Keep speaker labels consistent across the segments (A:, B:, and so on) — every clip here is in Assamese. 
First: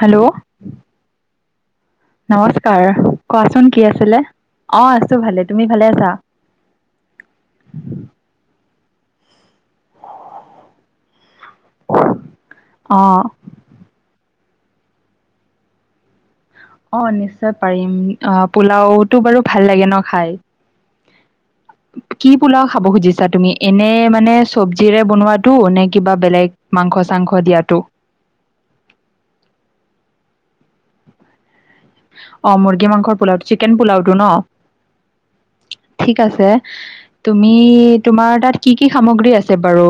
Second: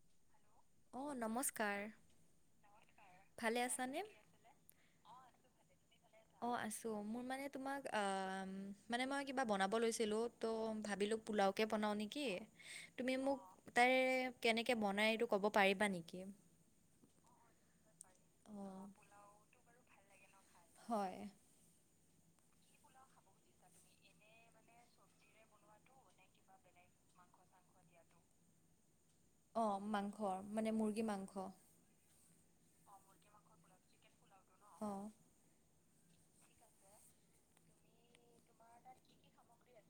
A: হেল্ল!
B: অ নমস্কাৰ!
A: নমস্কাৰ
B: ভালে
A: কোৱাচোন কি
B: আছানে
A: আছিলে? অ আছো ভালে, তুমি ভালে আছা?
B: অ আছো, মোৰ মানে তোমাক আ মানে মই কিবা বনাব লৈছিলো তো ভাবিলো পোলাও তাকে বনাও নেকি,
A: অ
B: তুমি মোক তাৰে কেনেকে বনাই এইটো ক'ব পাৰিবা নেকি?
A: অ নিশ্চয় পাৰিম। আ
B: অ
A: পোলাওটো বাৰু ভাল লাগে ন খাই।
B: হয়।
A: কি পোলাও খাব খুজিছা তুমি এনে মানে চবজিৰে বনোৱাতো নে কিবা বেলেগ মাংস-চাংস দিয়াতো।
B: অ মাংস মানে মুৰ্গী মাংস।
A: অ মুৰ্গী মাংস পোওটো চিকেন পোলাওটো ন?
B: অ।
A: ঠিক আছে, তুমি তোমাৰ তাত কি কি সামগ্ৰী আছে বাৰু,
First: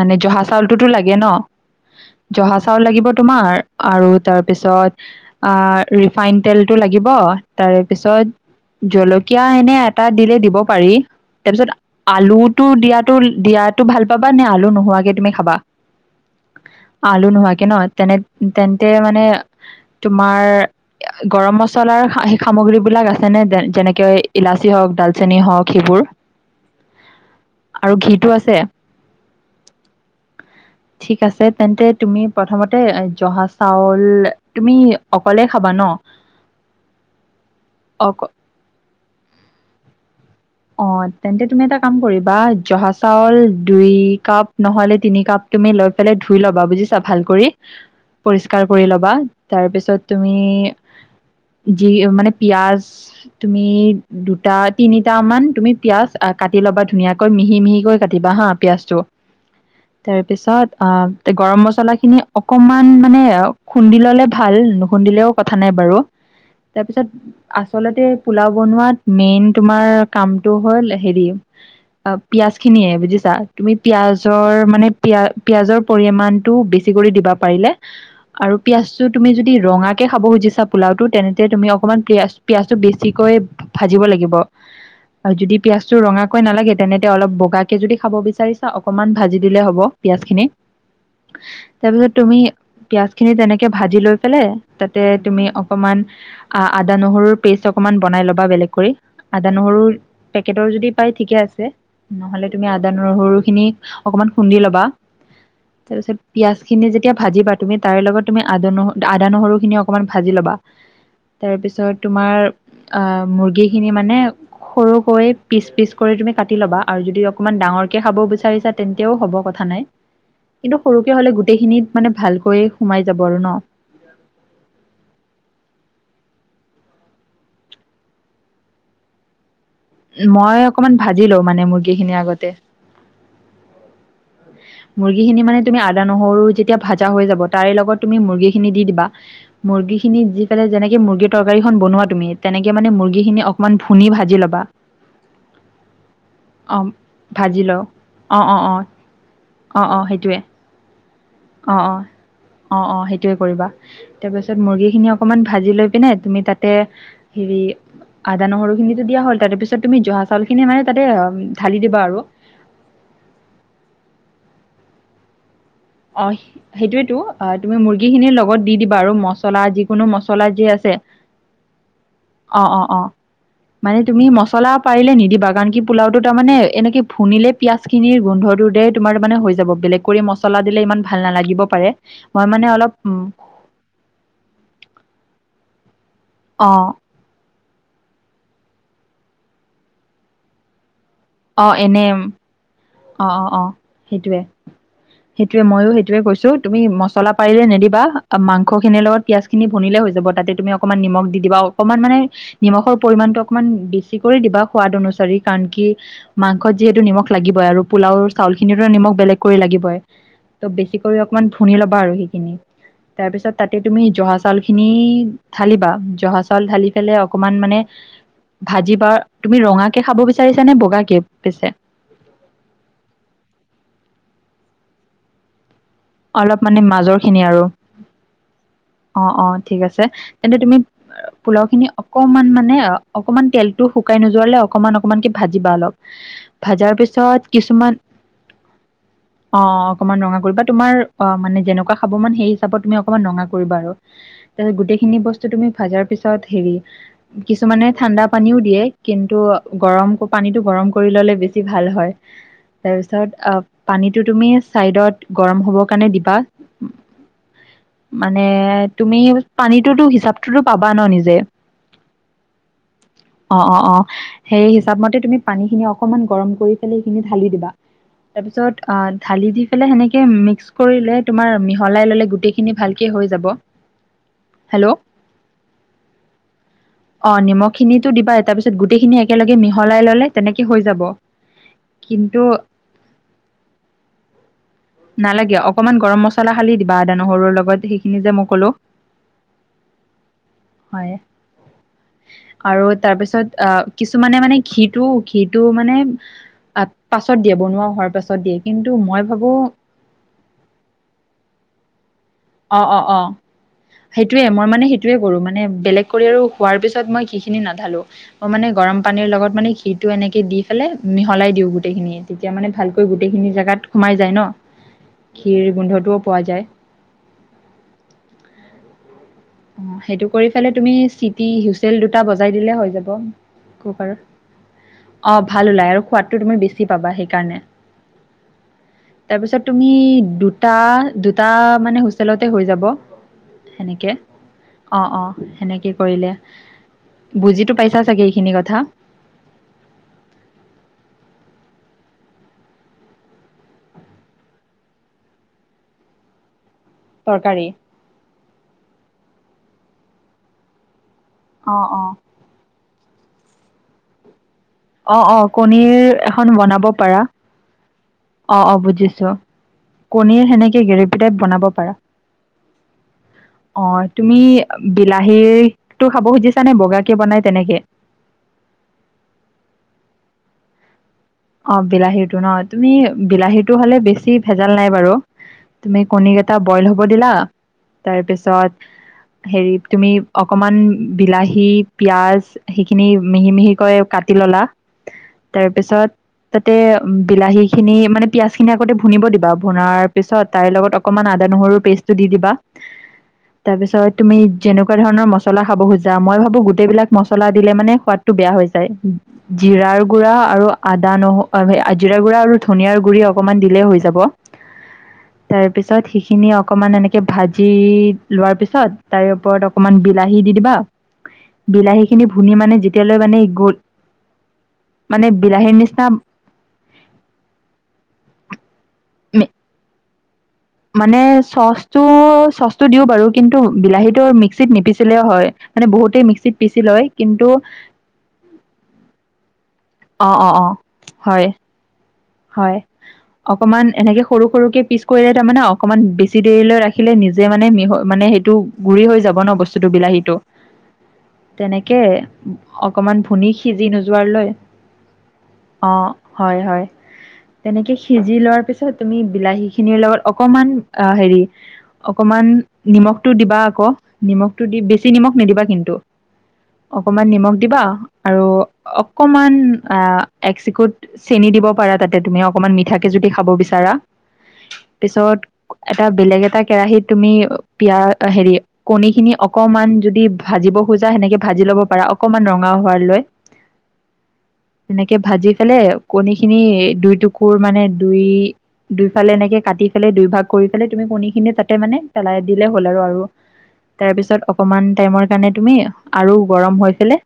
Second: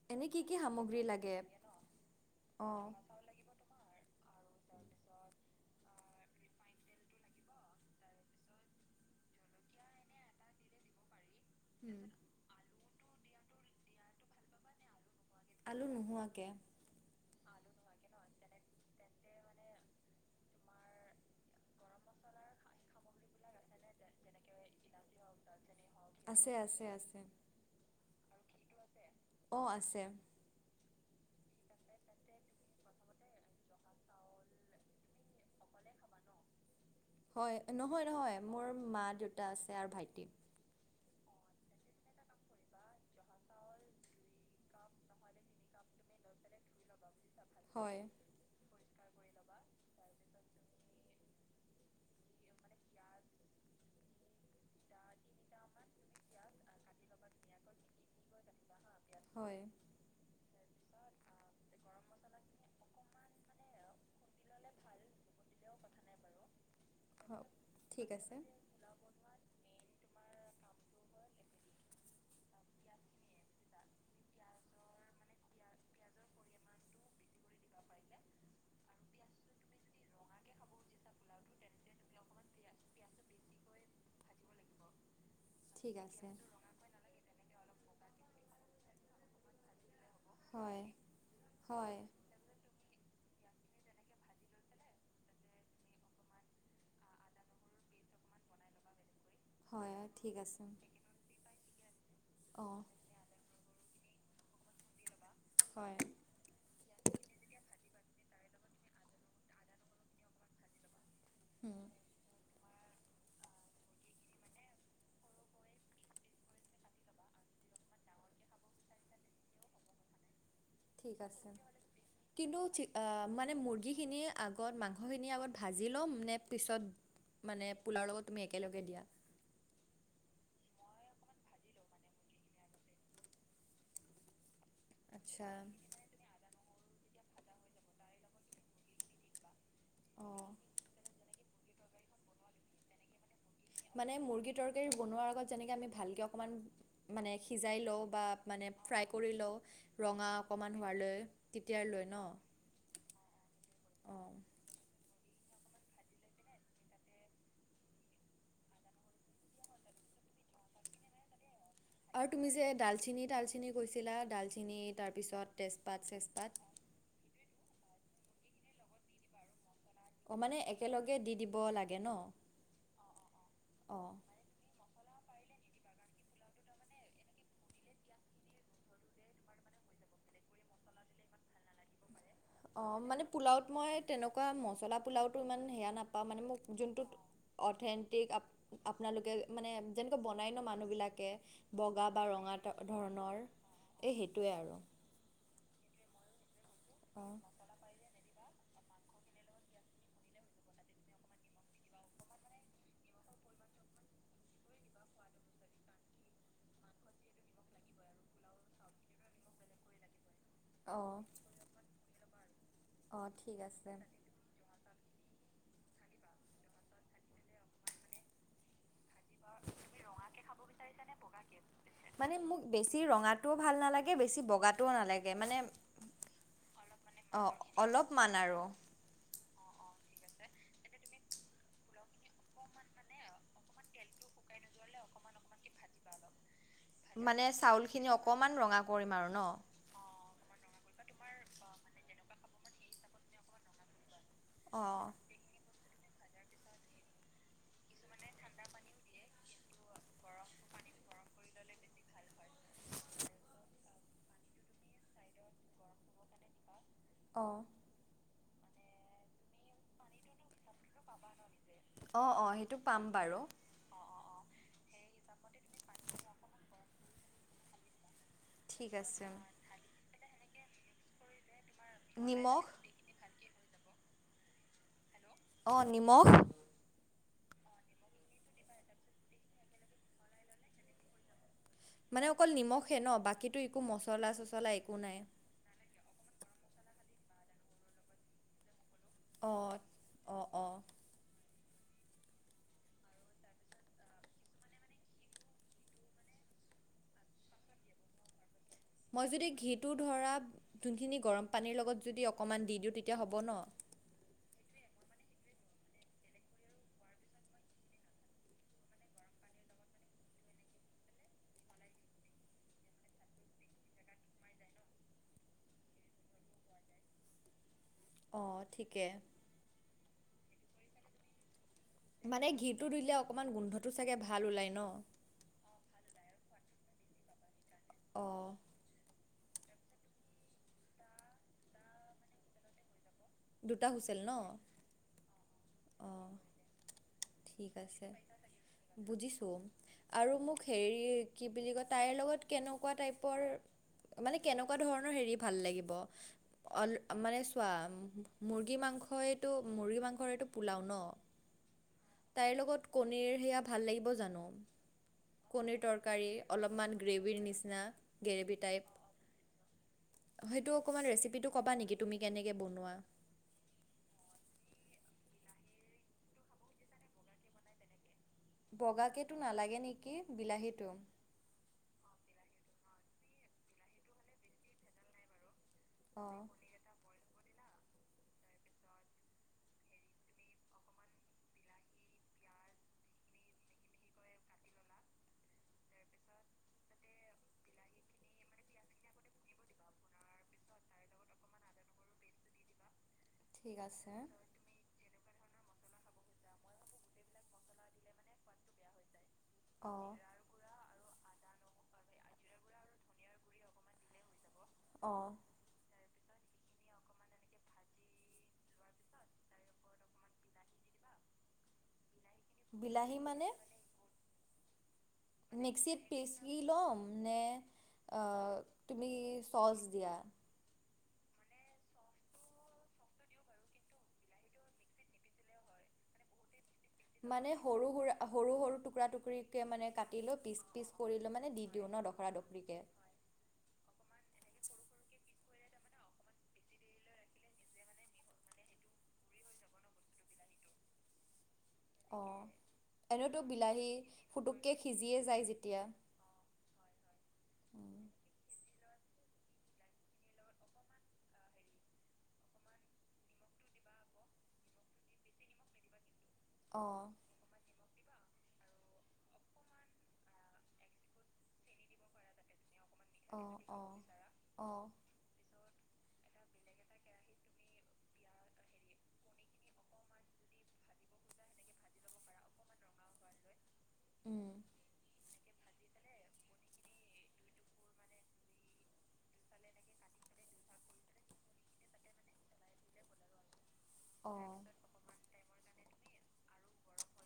A: মানে
B: এনে কি
A: জহা
B: কি
A: চাউলটোতো
B: সামগ্ৰী
A: লাগে ন, জহা
B: অ
A: চাউল লাগিব তোমাৰ আৰু তাৰপিছত আ ৰিফাইন তেলটো লাগিব তাৰে পিছত জলকীয়া এনে এটা দিলে দিব পাৰি তাৰপিছত
B: উম,
A: আলুটো দিয়াতো দিয়াতো ভাল পাবা নে আলু নোহোৱাকে তুমি খাবা
B: আলু নোহোৱাকে।
A: আলু নোহোৱাকে ন তেনে তেন্তে মানে
B: [unintelligible]
A: তোমাৰ গৰম মছ মছলাৰ সেই সেই সামগ্ৰী বিলাক আছে নে যেনেকে ইলাচি হওক ডালচেনি হওক সেইবোৰ
B: আছে আছে আছে।
A: আৰু ঘিটো আছে
B: অ আছে।
A: ঠিক আছে তেন্তে তুমি প্ৰথমতে জহা চাউল তুমি
B: অকলে খাবা ন হয় নহয়
A: অ
B: নহয় মোৰ মা দেউতা আছে আৰু ভাইটি
A: অ তেন্তে তুমি এটা কাম কৰিবা জহা চাউল দুই কাপ নহলে তিনি কাপ তুমি লৈ পেলাই ধুই ল'বা বুজিছা ভাল কৰি
B: হয়
A: পৰিস্কাৰ কৰি ল'বা তাৰপিছত তুমি যি মানে পিয়াজ তুমি দুটা তিনি টামান তুমি পিঁয়াজ আ কাটি লবা ধুনীয়াকৈ মিহি মিহিকৈ কাটিবা হা পিয়াঁজটো
B: হয়
A: তাৰ পিছত আ গৰম মছলা খিনি অকমান মানে খুন্দি ললে ভাল নুখুন্দিলেও কথা নাই বাৰু
B: হওক
A: তাৰপিছত
B: ঠিক
A: আচলতে
B: আছে।
A: পোলাও বনোৱাত মেইন তোমাৰ কামটো হ'ল হেৰি অ পিয়াজ খিনিয়ে বুজিছা তুমি পিয়াজৰ মানে পিয়া পিয়াজৰ পৰিমাণটো বেছি কৰি দিবা পাৰিলে আৰু পিয়াজটো তুমি যদি ৰঙাকে খাব খুজিছা পোলাওটো তেনেতে তুমি অকণমান পিয়াজ পিয়াজটো বেছিকৈ ভাজিব লাগিব আৰু যদি
B: ঠিক
A: পিয়াজটো
B: আছে
A: ৰঙাকৈ নালাগে তেনেতে অলপ বগাকে যদি খাব বিচাৰিছা অকমান ভাজি দিলে হ'ব পিয়াজখিনি
B: হয় হয়
A: তাৰপিছত তুমি পিয়াজখিনি তেনেকে ভাজি লৈ পেলাই তাতে তুমি অকমান আ আদা নহৰুৰ পেষ্ট অকমান বনাই লবা বেলেগ কৰি আদা ন
B: হয় ঠিক আছে
A: পেকেটৰ যদি পাই ঠিকে আছে নহলে তুমি
B: অঁ
A: আদা নহৰু খিনি অকমান খুন্দি ল'বা
B: হয়
A: তাৰ পিছত পিয়াজ খিনি যেতিয়া ভাজিবা তুমি তাৰে লগত তুমি আদা ন আদা নহৰুখিনি অকমান ভাজি ল'বা
B: [unintelligible]
A: তাৰ পিছত তোমাৰ আ মুৰ্গী খিনি মানে সৰুকৈ পিচ পিচ কৰি তুমি কাটি ল'বা আৰু যদি অকনমান ডাঙৰকে খাব বিচাৰিছা তেন্তেও হ'ব কথা নাই কিন্তু সৰুকে
B: ঠিক
A: হ'লে
B: আছে
A: গোটেইখিনিত মানে ভালকৈ
B: কিন্তু চি
A: সোমাই
B: আ
A: যাব আৰু
B: মানে
A: ন।
B: মুৰ্গীখিনি আগত মাংসখিনি আগত ভাজি ল'ম নে পিছত মানে পোলাও লগত তুমি একেলগে দিয়া
A: মই অকনমান ভাজি লওঁ মানে মুৰ্গী খিনি আগতে মুৰ্গীখিনি
B: আচ্ছা
A: মানে তুমি আদা নহৰু যেতিয়া ভাজা হৈ যাব তাৰে লগত তুমি মুৰ্গীখিনি দি দিবা মুৰ্গী খিনিত দি
B: অঁ
A: পেলাই যেনেকে মুৰ্গী তৰকাৰীখন বনোৱা তুমি তেনেকে মানে মুৰ্গীখিনি অক
B: মানে মুৰ্গী তৰকাৰী বনোৱাৰ আগত যেনেকে আমি ভালকে অকমান
A: অ'
B: মানে সিজাই লওঁ বা
A: অ' অ'
B: মানে
A: অ'
B: ফ্ৰাই কৰি লওঁ
A: অ' অ'
B: ৰঙা
A: সেইটোৱে
B: অকণমান হোৱালৈ
A: অ অ
B: তেতিয়ালৈ ন
A: অ অ সেইটোৱে কৰিবা
B: অঁ
A: তাৰপাছত মুৰ্গীখিনি অকণমান ভাজি লৈ পিনে তুমি তাতে হেৰি আদা নহৰুখিনিতো দিয়া হ'ল তাৰে পিছত তুমি জহা চাউলখিনি মানে তাতে অম
B: আৰু তুমি যে ডালচিনি তালচেনি কৈছিলা ডালচেনি তাৰপিছত তেজপাত
A: অঁ
B: চেজপাত।
A: সেইটোৱেতো আ তুমি মুৰ্গীখিনি লগত দি দিবা আৰু মষ্ট জলা যিকোনো
B: অ
A: মচলা
B: মানে
A: যি আছে,
B: একেলগে দি দিব লাগে ন
A: অ অ অ।
B: অ
A: মানে তুমি মছলা পাৰিলে নিদিবা কাৰণ কি পোলাওটো তাৰমানে এনেকৈ ফুনিলে পিঁয়াজখিনিৰ গোন্ধটো দে তোমাৰ তাৰমানে হৈ যাব। বেলেগ কৰি মছলা দিলে ইমান ভাল নালাগিব পাৰে মই মানে
B: অ
A: অলপ, উম।
B: মানে পোলাওত মই তেনেকুৱা মছলা পোলাওটো ইমান হেয়া নাপাওঁ মানে মোক
A: অঁ
B: জোনটোত অঠেন্তিক আপ আপোনালোকে মানে যেনেকৈ বনাই ন মানুহবিলাকে।
A: অঁ এনে
B: বগা বা ৰঙা ত
A: অঁ
B: ধৰণৰ
A: অঁ অঁ
B: এ সেইটোৱে আৰু।
A: সেইটোৱে মইও সেইটোয়ে কৈছো তুমি মছলা
B: অঁ
A: পাৰিলে নিদিবা অ মাংসখিনিৰ লগত পিয়াজখিনি ভুনিলে হৈ যাব তাতে তুমি অকণমান নিমখ দি দিবা অকণমান মানে নিমখৰ পৰিমাণটো অকমান বেছিকৈয়ে দিবা সোৱাদ অনুচাৰি কাৰণ কি মাংসত যিহেতু নিমখ লাগিবই আৰু পোলাও চাউলখিনিতো নিমখ বেলেগ কৰি লাগিবই। ত বেছি
B: অঁ
A: কৰি অকমান ভুনি ল'বা আৰু
B: অঁ
A: তাৰপিছত
B: ঠিক
A: তাতে
B: আছে
A: তুমি জহা চা চাউলখিনি ঢালিবা জহা চাউল ঢালি পেলে অকমান মানে ভাজিবা তুমি ৰঙা কে খাব বিচাৰিছ নে বগা কে পিছে?
B: মানে মোক বেছি ৰঙাটোও ভাল নালাগে বেছি বগাটোও নালাগে। মানে
A: অলপ মানে মাজৰ
B: [unintelligible]
A: খিনি
B: অ
A: আৰু
B: অলপমান আৰু।
A: অ অ ঠিক আছে তেন্তে তুমি পোলাও খিনি অকমান মানে অ অকমান তেলতো শুকাই নোযোৱালে অকমান অকমানকে ভাজিবা অলপ, ভাজাৰ পিছ
B: মানে চাউলখিনি অকণমান ৰঙা কৰিম আৰু ন?
A: অ অকমান ৰঙা কৰিবা তোমাৰ অ মানে যেনেকুৱা খাব মন সেই হিচাপত তুমি অকমান ৰঙা কৰিবা আৰু। তাছত
B: অঁ
A: গোটেইখিনি বস্তু তুমি ভাজাৰ পিছত হেৰি কিছুমানে ঠাণ্ডা পানীও দিয়ে কিন্তু গৰম পানীটো গৰম কৰি ল'লে বেছ ছি ভাল হয়, তাৰপিছত অ পানীটো তুমি চাইডত গৰম হ'বৰ কাৰণে দিবা।
B: অ।
A: মানে তুমি পানীটোতো হিচাপ টোতো পাবা ন নিজে,
B: অঁ অঁ সেইটো পাম বাৰু
A: অ অ অ। সেই হিচাপ মতে তুমি পানীখিনি অকনমান গৰম কৰি পেলাই সেইখিনি ঢালি দিবা। তাৰপিছত
B: ঠিক
A: অ
B: আছে
A: ঢালি দি পেলাই সেনেক কে মিক্স কৰিলে তোমাৰ মিহলাই ল'লে
B: নিমখ
A: গোটেইখিনি ভালকে হৈ যাব। হেল্ল'।
B: অ নিমখ
A: অ নিমখখিনিটো দিবাই তাৰ পিছত গোটেইখিনি একেলগে মিহলাই ল'লে তেনেকে হৈ যাব।
B: মানে
A: কিন্তু
B: অকল নিমখে ন বাকীতো একো মচলা-চচলা এক
A: নালাগে, অকনমান গৰম মছলা হালি দিবা আদা নহৰুৰ লগত সেইখিনি যে মই ক'লো।
B: অ'ত অ অ।
A: হয়। আৰু তাৰপিছত অ কিছুমানে মানে ঘিটো ঘিটো মানে আত পাছত দিয়ে বনোৱা হোৱাৰ পাছত দিয়ে। কিন্তু
B: মই যদি
A: ভাবো
B: ঘিটো ধৰা যোনখিনি গৰম পানীৰ লগত যদি অক
A: অ অ অ। সেইটোৱে মই মানে সেইটোৱে কৰো, মানে বেলেগ কৰি আৰু হোৱাৰ পিছত মই ঘি খিনি নাঢালো। মই মানে গৰম পানীৰ লগত মানে ঘি'টো এনেকে দি পেলাই মিহলাই দিওঁ গোটেইখিনিয়ে। তেতিয়া মানে ভালকৈ গোটেইখিনি জেগাত সোমাই যায় ন', ঘিৰ গোন্ধটোও পোৱা যায়।
B: অ' ঠিকে।
A: অ' সেইটো কৰি পেলাই তুমি চি হিউচেল দুটা
B: মানে
A: বজাই দিলে
B: ঘিটো
A: হৈ যাব
B: অকণমান গোন্ধটো চাগে ভাল ওলায় ন
A: কুকাৰৰ। অ' ভাল ওলাই আৰু সোৱাদটো তুমি বেছি পাবা সেইকাৰণে।
B: অ'।
A: তাৰপিছত তুমি দুটা-দুটা মানে হুইচেলটে হৈ যাব।
B: দুটা
A: সেনেকে
B: হুইচেল ন'?
A: অ' অ', সেনেকে
B: অঁ
A: কৰিলে
B: ঠিক
A: বুজিটো পাইছা
B: আছে
A: চাগে এইখিনি কথা?
B: বুজিছোঁ! আৰু মোক হেৰি কি বুলি কয় তাইৰ লগত কেনেকুৱা টাইপৰ মানে কেনেকুৱা ধৰণৰ হেৰি ভাল লাগিব? অল মানে
A: তৰকাৰী
B: চোৱা মুৰ্গী মাংসইটো মুৰ্গী মাংসৰেটো পোলাও ন'?
A: অ' অ'।
B: তাইৰ লগত কণীৰ সেয়া ভাল লাগিব জানো'?
A: অ' অ', কণীৰ
B: তৰকাৰী
A: এখন বনাব
B: অলপমান
A: পাৰা।
B: গ্ৰেভিৰ নিচিনা গ্ৰেভি
A: অ' অ',
B: টাইপ
A: বুজিছোঁ! কণীৰ
B: সেইটো
A: সেনেকে
B: অকণমান
A: গেৰেভি টাইপ
B: ৰেচিপিটো
A: বনাব
B: ক'বা
A: পাৰা।
B: নেকি তুমি কেনেকৈ বনোৱা
A: অ' তুমি বিলাহী টো খাব খুজিছা নে? বগাকে বনাই তেনেকে?
B: বগাকেটো নালাগে নেকি, বিলাহীটো।
A: অ' বিলাহীটো ন', তুমি বিলাহীটো হলে বেছি ভেজাল নাই বাৰু। তুমি
B: অঁ
A: কণীকেইটা বইল হ'ব দিলা। তাৰপিছত হেৰি তুমি অকমান বিলাহী, পিয়াজ, সেইখিনি মিহি-মিহিকৈ কাটি ললা তাৰ পিছত তাতে উম, বিলাহী খিনি মানে পিয়াজ খিনি আগতে ভুনিব দিবা। ভুনাৰ পিছত তাইৰ লগত অকমান আদা, নহৰু পেজটো দি দিবা।
B: ঠিক
A: তাৰপিছত
B: আছে
A: তুমি যেনেকুৱা ধৰণৰ মছলা খাব খোজা, মই ভাবো গোটেইবিলাক মছলা দিলে মানে সোৱাদটো বেয়া হৈ যায়। জিৰাৰ
B: অঁ
A: গুৰা আৰু আদা, নহ আৰু জিৰা গুড়া আৰু ধনিয়াৰ গুৰি অকমান দিলেই হয় যাব।
B: অঁ।
A: তাৰ পিছত সিখিনি অকমান এনেকে ভাজি লোৱাৰ পিছত তাৰে ওপৰত অক অকমান বিলাহী দি দিবা বিলাহী। খিনি ভুনি মানে যেতিয়ালৈ মানে গল মানে বিলাহীৰ
B: মিক্সিত
A: নিচিনা
B: পিচিব লম নে, আ তুমি চচ দিয়া?
A: মানে চচটো-চচটো দিও বাৰু! কিন্তু বিলাহীটো মিক্সিত নিপিচিলেও হয়। মানে বহুতেই মিক্সিত পিছি লয়। কিন্তু
B: মানে সৰু-সৰু-সৰু-সৰু টুকুৰা-টুকুৰিকে মানে
A: অঁ
B: কাটিলো
A: অঁ
B: পিচ
A: অঁ
B: পিচ কৰিলো
A: হয়
B: মানে দি [unintelligible]
A: হয়। অকমান এনেকে সৰু-সৰুকে পিচ কৰিলে তাৰমানে অকণমান বেছি দেৰিলৈ ৰাখিলে নিজে মানে মিহ মানে সেইটো গুৰি হৈ যাব ন বস্তুটো বিলাহীটো। তেনেক কে
B: অঁ
A: অকমান
B: এনেওতো
A: ভুনী সিজি
B: বিলাহী
A: নোযোৱাৰ লয়।
B: ফুটুককে সিজিয়ে যায় যেতিয়া
A: অ'! হয় হয়। তেনেকে সিজি লোৱাৰ পিছত তুমি বিলাহী খিনিৰ লগত অকমান অ' হেৰি অকমান নিমখটো দিবা আকৌ নিমখটো দি বেছি নিমখ নিদিবা কিন্তু।
B: অঁ
A: অকমান নিমখ দিবা। আৰু অকমান আ এক চিকুট চেনি দিব পাৰা তাতে তুমি অকমান মিঠা, কে যদি খাব
B: অঁ অঁ
A: বিচাৰা
B: অঁ
A: পিছত, এটা বেলেগ এটা কেৰাহিত তুমি পিয়া হেৰি, কণী খিনি অকমান যদি ভাজিব খোজা সেনেকে ভাজি লব পাৰা অকমান ৰঙা হোৱালৈ।
B: [inaudible]
A: এনেকে ভাজি ফেলে কণী খিনি দুই টুকুৰ মানে দুই, দুইফালে এনেকে কাটি ফেলে দুই ভাগ কৰি পেলে তুমি কণী খিনি তাতে মানে পেলাই দিলে হ'ল আৰু।
B: [inaudible]
A: তাৰপিছত
B: অঁ
A: অকমান টাইমৰ কাৰণে তুমি আৰু গৰম হৈ পেলে।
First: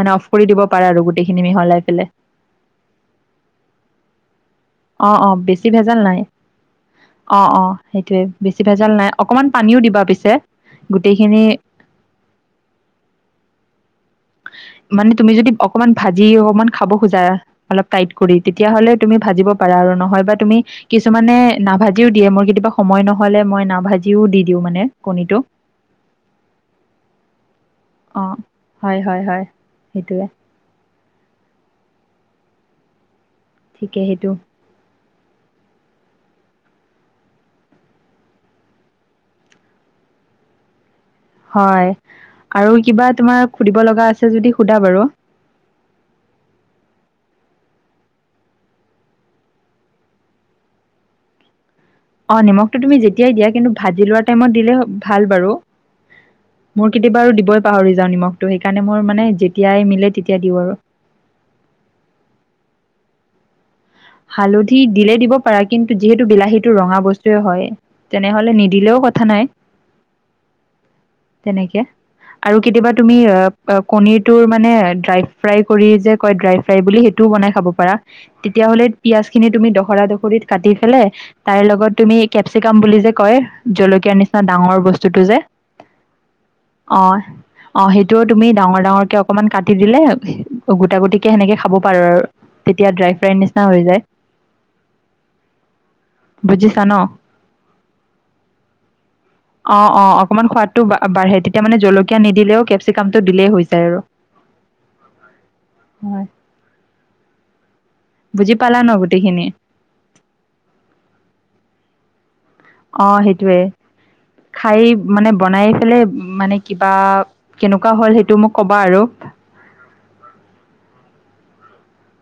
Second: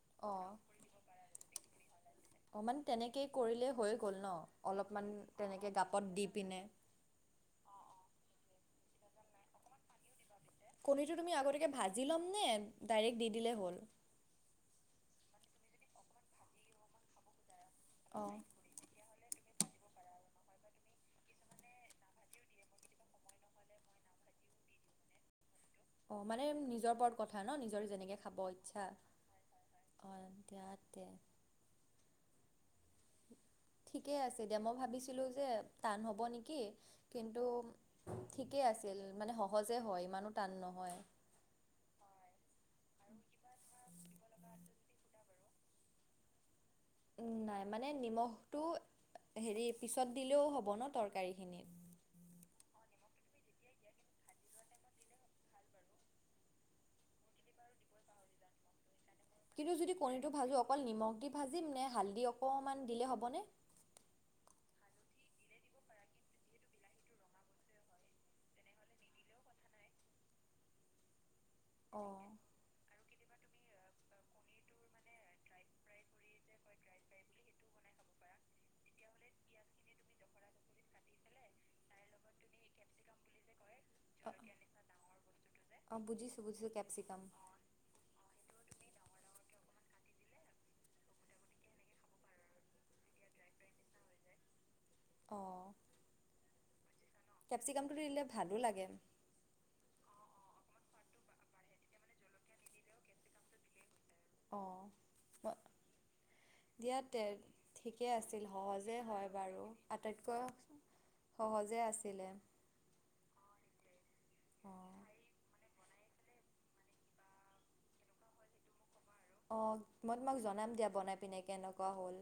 A: মানে অফ
B: অঁ
A: কৰি দিব পাৰা আৰু গোটেইখিনি মিহলাই পেলে।
B: অকণমান তেনেকৈ কৰিলেই হৈ গ'ল ন
A: অ
B: অলপমান
A: অ বেছি
B: তেনেকে
A: ভেজাল
B: গাপত
A: নাই
B: দি পিনে।
A: অ, অ সেইটোৱে বেছি ভেজাল নাই অকণমান পানীও দিবা পিছে।
B: কণীটো তুমি
A: গোটেইখিনি
B: আগতীয়াকৈ ভাজি ল'মনে? ডাইৰেক্ট দি দিলেই হ'ল।
A: মানে তুমি যদি অকমান ভাজি অকমান খাব খোজা অলপ টাইট
B: অ
A: কৰি যি তেতিয়াহ'লে তুমি ভাজিব পাৰা আৰু নহয় বা তুমি। কিছুমানে নাভাজিও দিয়ে মোৰ কেতিয়াবা সময় নহলে মই নাভাজিও দি দিওঁ মানে কণীটো।
B: অ মানে নিজৰ ওপৰত কথা ন নিজৰ যেনেকে
A: অ
B: খাব ইচ্ছা
A: হয় হয় হয়
B: অ
A: সেইটোৱে
B: দিয়াতে। ঠিকে আছে দে মই ভাবিছিলো যে টান হ'ব নেকি কিন্তু ঠিকে আছিল মানে সহজে হয় ইমানো টান নহয়।
A: হয় আৰু কিবা তোমাৰ সুধিব লগা আছে যদি সোধা বাৰু।
B: নাই মানে নিমখটো হেৰি পিছত দিলেও হ'ব ন তৰকাৰীখিনিত।
A: অ নিমখটো তুমি যেতিয়াই দিয়া কিন্তু ভাজি লোৱা টাইমত দিলে ভাল বাৰু। মোৰ কেতিয়াবা আৰু দিবই পাহৰি যাও নিমখটো সেইকাৰণে মোৰ মানে,
B: কিন্তু
A: যেতিয়াই
B: যদি
A: মিলে
B: কণীটো
A: তেতিয়া
B: ভাজোঁ
A: দিওঁ আৰু
B: অকল নিমখ দি ভাজিম নে হালধি অকণমান দিলেই হ'বনে।
A: হালধি দিলে দিব পাৰা কিন্তু যিহেতু বিলাহীটো ৰঙা বস্তুৱে হয়। তেনেহলে নিদিলেও কথা নাই।
B: [inaudible]
A: তেনেকে
B: অঁ
A: আৰু, কেতিয়াবা তুমি কণীৰটোৰ মানে ড্ৰাই ফ্ৰাই কৰি যে কয় ড্ৰাই। ফাই বুলি সেইটোও বনাই খাব পাৰা তেতিয়াাহ'লে পিয়াজ খিনি তুমি দহৰা দখৰিত কাটি পেলে, তাৰ লগত তুমি কেপচিকাম বুলি যে কয় জলকীয়া জলকীয়া নিচিনা ডাঙৰ বস্তুটো যে
B: অঁ বুজিছোঁ বুজিছোঁ
A: অ,
B: কেপচিকাম
A: অ সেইটোও তুমি ডাঙৰ ডাঙৰকে অকনমান কাটি দিলে গোটা গুটিকে সেনেকে খাব পাৰো আৰু। তেতিয়া ড্ৰাই ফ্ৰাইৰ নিচিনা হৈ যায়।
B: অঁ
A: বুজিছা ন।
B: কেপচিকেনটো দিলে ভালো লাগে।
A: অ অ অকমান সোৱাদটো বা বাঢ়ে তেতিয়া মানে জলকীয়া নিদিলেও কেপচিকাম টো দিলেই হৈ যায় আৰু।
B: অ
A: হয়
B: দিয়া তে। ঠিকেই আছিল
A: বুজি পালা ন
B: সহজেই হয়
A: গোটেইখিনি
B: বাৰু আটাইতকৈ সহজে আছিলে।
A: অ সেইটোয়ে খাই
B: অঁ
A: মানে বনাই পালে মানে। কিবা কেনেকুৱা হ'ল সেইটো মোক ক'বা আৰু।
B: অঁ মই তোমাক জনাম দিয়া বনাই পিনে কেনেকুৱা হ'ল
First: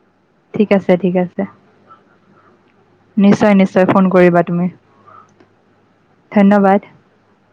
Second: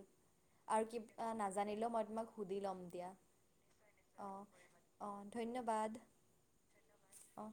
A: ঠিক
B: আৰু
A: আছে ঠিক
B: কিবা
A: আছে
B: নাজানিলেও মই তোমাক সুধি ল'ম দিয়া
A: নিশ্চয় নিশ্চয় ফোন
B: অ
A: কৰিবা তুমি
B: অ ধন্যবাদ
A: ধন্যবাদ
B: অ